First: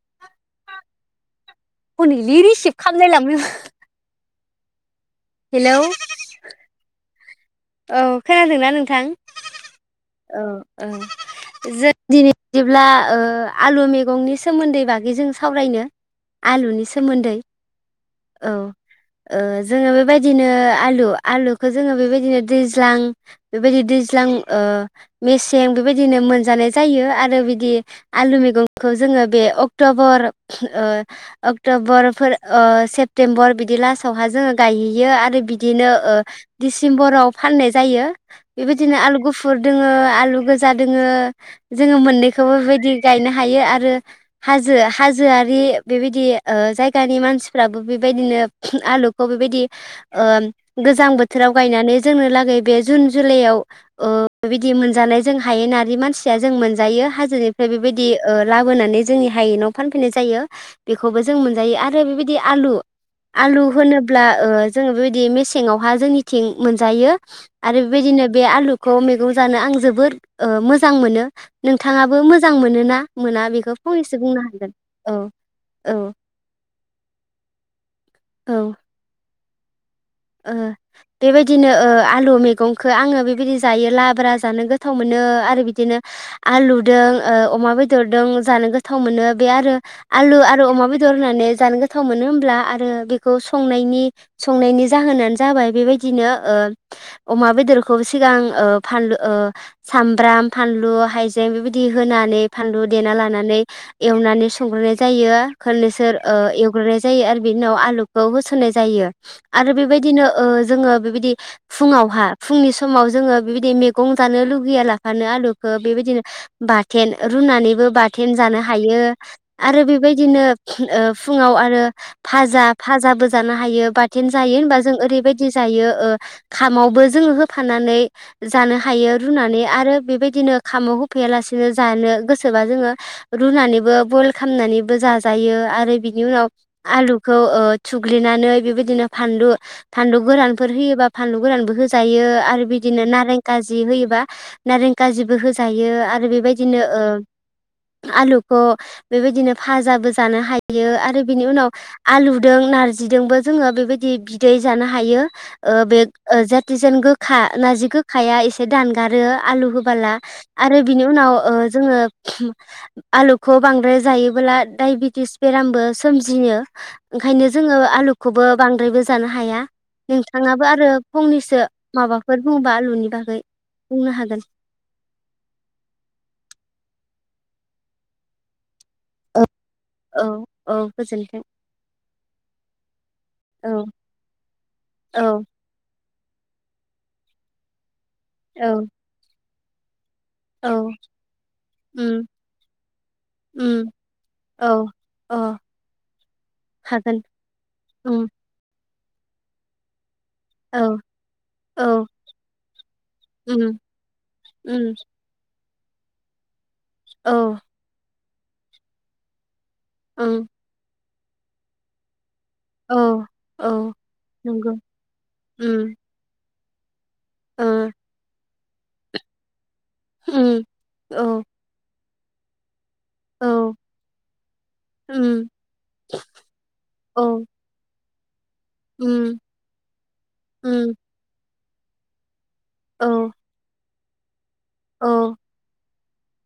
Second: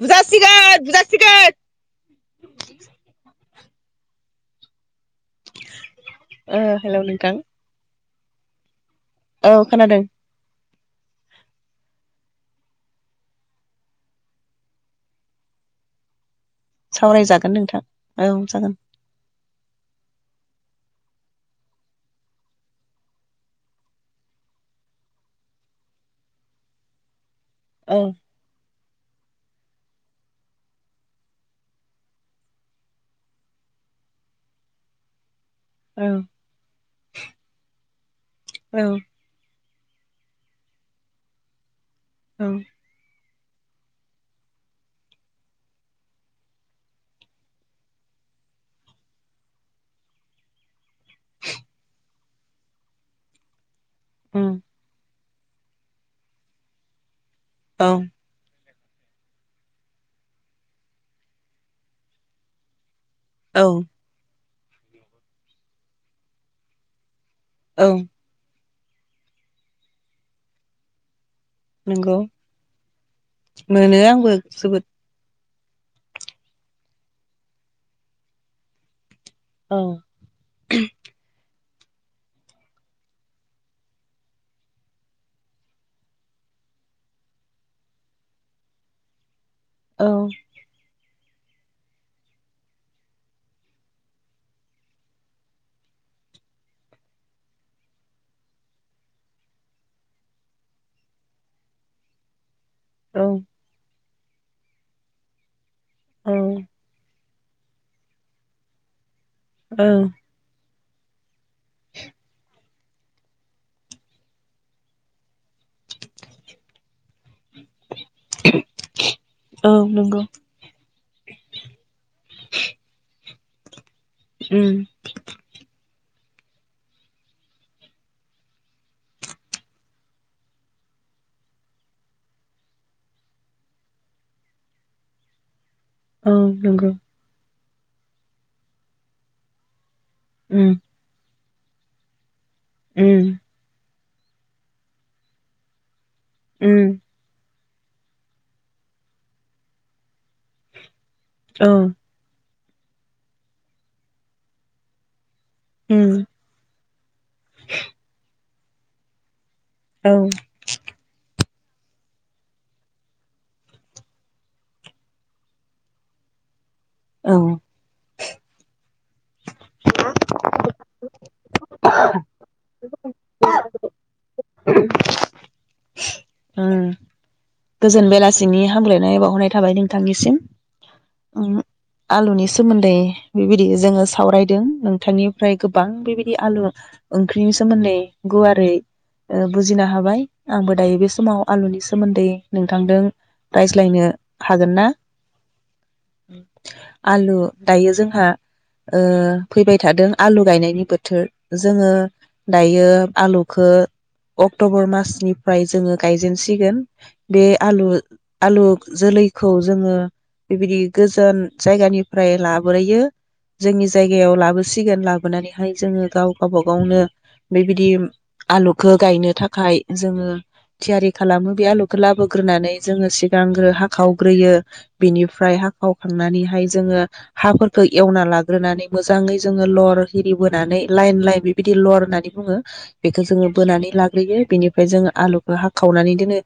बुजासिगोन बुजासिगोन हनलि receive खालामलाय लांजोबो हेल' नोंथां औ खोनादों नों थां औ खोनादों औ औ जों दिनै जदिब्ला आलु मैगंनि सोमोन्दै बागै जों सावरायनो आलुनि सोमोन्दै सावरायजागोन नोंथां औ जागोन जोङो बेबायदिनो आलु आु आलुखौ जोङो बेबायदिनो दैज्लां बेबायदि दैज्लां मेसें बेबायदिनो मोनजानाय जायो आरो बि औ आु मै ज बे अक्टबर अक्ट'बरफोर सेप्तेम्बर बिदि लास्टावहा जोङो गायहैयो आरो बि बिदिनो औ सिम्बर'फ फाननाय जायो औ बेबायदिनो आलु गुफुर दङो आलु गोजा दोङ जोङो औ मोननैखौबो बेबायदि गायनो हायो ह हाजआ बेबायदि जाय मानसिफ्राबो बेबायदिनो आलुखौ बेबायदि गोजां बोथोराव गनानै जोंनोै बे जुन जुलाइ उम बिदि मोनानाय जों हायो मानसिया जों मोन औ बेबायदि बोनानै जोंनि हायेनेनाव फानफैनाय जायो बेखौबो जों मोनजायो आरो बेबायदि आलु आलु औ होनोब्ला ओ जोङो बेबायदि मेसेंङावहा जोंनिथिं जायो आरो औ बेदिनो बे आलु खौ मैगं जानो आं जोबोद मोजां ओ मोनो नंगौ नोंथाङाबो मोजां मोन ना मोना बेखौ मोनो फंनैसो आंबो बुंनो हागोन जोबोद औ औ औ औ आ दब बिदिनो आलु मैगंखौ आङो बेबायदि जायो ला ब्रा जानो गोथाव मोनो आरो बिदिनो आलुदों अमा बेदरदों जानो गोथाव मोनो बे आरो औ आलु आरो अमा बे नानै ज गोथाव मोनो ह आरो बे जाहोनानो जाबाय बेबायदिनो ओ अमा बेदरखौ ओ सिगां ओ फानलु सामब्राम फानलु हाइजें बेबायदि होनानै फानलु देना औ लानानै एवनानै संग्रोनाय जायो। खलनोसोर औ एवग्रोनाय जायो आरो बिनि उाव आलुखौ होसनाय जायो। आरो औ बेबायदिनो ओ जोङो बेबायदि फुङावहा फुंनि समाव जोङो बेबायदि मैगं जानो लुगैया लाफानो आलु बेबायदिनो बाथोन रुनानैबो बाथोन जानो हायो औ आरो नंगौ बेबायदिनो ओ फुङाव आरो फाजा फाजाबो जानो हायो बा दिनो जायो उम होनबा जों ओरैबायदि जायो ओ। खामावबो जोङो होफानानै जानो हायो रुनानै आरो बेबायदिनो खामाव होफैयालासिनो जानो गोसोबा जोङो रुनानैबो बयल खालामनानैबो जाजायो आरो आरो बिनि औ उनाव नंगौ आलुखौ ओ थुग्लिनानै बेबायदिनो फानलु फानलु गोरानफोर उम होयोबा फानलु गोरानबो होजायो आरो बिदिनो उम नारें काजि होयोबा नारें काजिबो होजायो आरो बेबायदिनो उम ओ आलुखौ बेबायदिनो फाजाबो जानो हायो आरो बिनि औ उनाव आलु नारजिदोंबो जोङो बेबायदि बिदि बिदै जानो हायो ओ बे उम जाथिजेन गोखा नारजि गोखाया एसे एसे दानगारो आलु औ होबोला आरो बिनि उनाव जोङो आलुखौ बांद्राय जायोबोब्ला डाइबेटिस बेरामबो सोमजियो औ ओंखायनो जोङो आलुखौबो बांद्रायबो जानो हाया नोंथाङाबो आरो फंनैसो माबाफोर बुंबा आलुनि बागै बुंनो हागोन ओ गोजोन बेलासिनि हामलायनाय औ बावहरनाय थाबाय नोंथांनिसिम औ गोजोन्थों आलुनि सोमोन्दै बेबायदि औ जोङो सावरायदों औ नोंथांनिफ्राय गोबां बेबायदि बे आलु ओंख्रिनि सोमोन्दै औ गुवारै बुजिनो हाबाय औ आंबो दायो बे समाव आलुनि उम सोमोन्दै नोंथांजों उम रायज्लायनो औ हागोन ना अ हागोन आलु दायो जोंहा उम ओ फैबाय थादों आलु औ गायनायनि बोथोर औ जोङो दायो आलुखौ उम अक्ट'बर उम मासनिफ्राय जोङो गायजेनसिगोन औ बे आलु आलु जोलैखौ जोङो ओं बेबायदि गोजोन जायगानि फ्राय औ लाबोयो औ जोंनि जायगायाव नंगौ लाबोसिगोन लाबोनानैहाय उम जोङो गाव गावबा गावनो ओ बेबायदि आलुखौ गायनो थाखाय जोङो उम थियारि औ खालामो बे आलु लाबोग्रोनानै जोङो सिगांग्रो औ हाखावग्रोयो उम बिनिफ्राय हाखावखांनानैहाय जोङो औ हाफोरखौ एवना लाग ग्रोनानै मोजाङै उम जोङो लर हिरि बोनानै उम लाइन लाइन बिदि लर होननानै बुङो औ बेखौ जोङो बोनानै ला बि बिनिफ्राय जोङो औ आलुखौ हाख खावनानै दनो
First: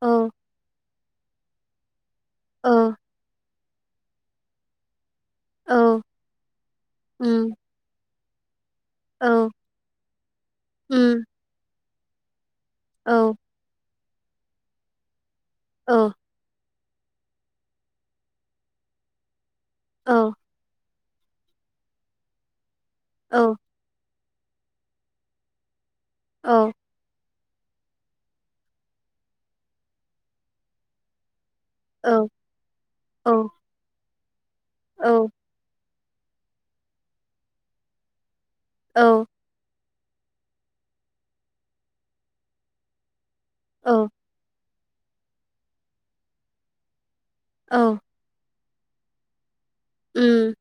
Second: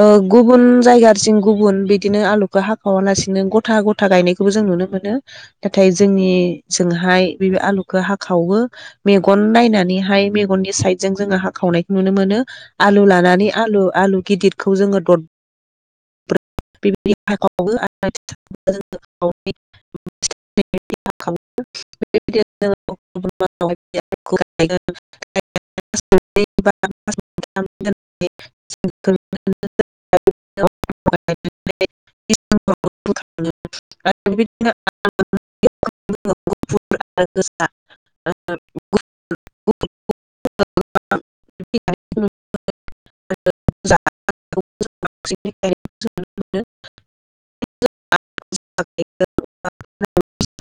ओ औ गुबुन जायगा जों गुबुन बि बिदिनो आलुखौ औ हाखावालासिनो गथ गथा गथा गायनायखौबो जों नुनो मोनो। नाथाय औ जोंनि जोंहाय बे उम आलुखौ हाब खावो मेगन औ नायनानैहाय मेगननि साइद जों उम जोङो हाखावनाय नुनो मोनो आलु औ लानानै आलु आलु गिदिर खौ जोङो द औ [unintelligible] औ [unintelligible] [unintelligible] औ [unintelligible] [unintelligible] [unintelligible] [unintelligible] [unintelligible] औ औ [unintelligible] [unintelligible] औ [unintelligible] [unintelligible] [unintelligible] औ [unintelligible] औ [unintelligible] उम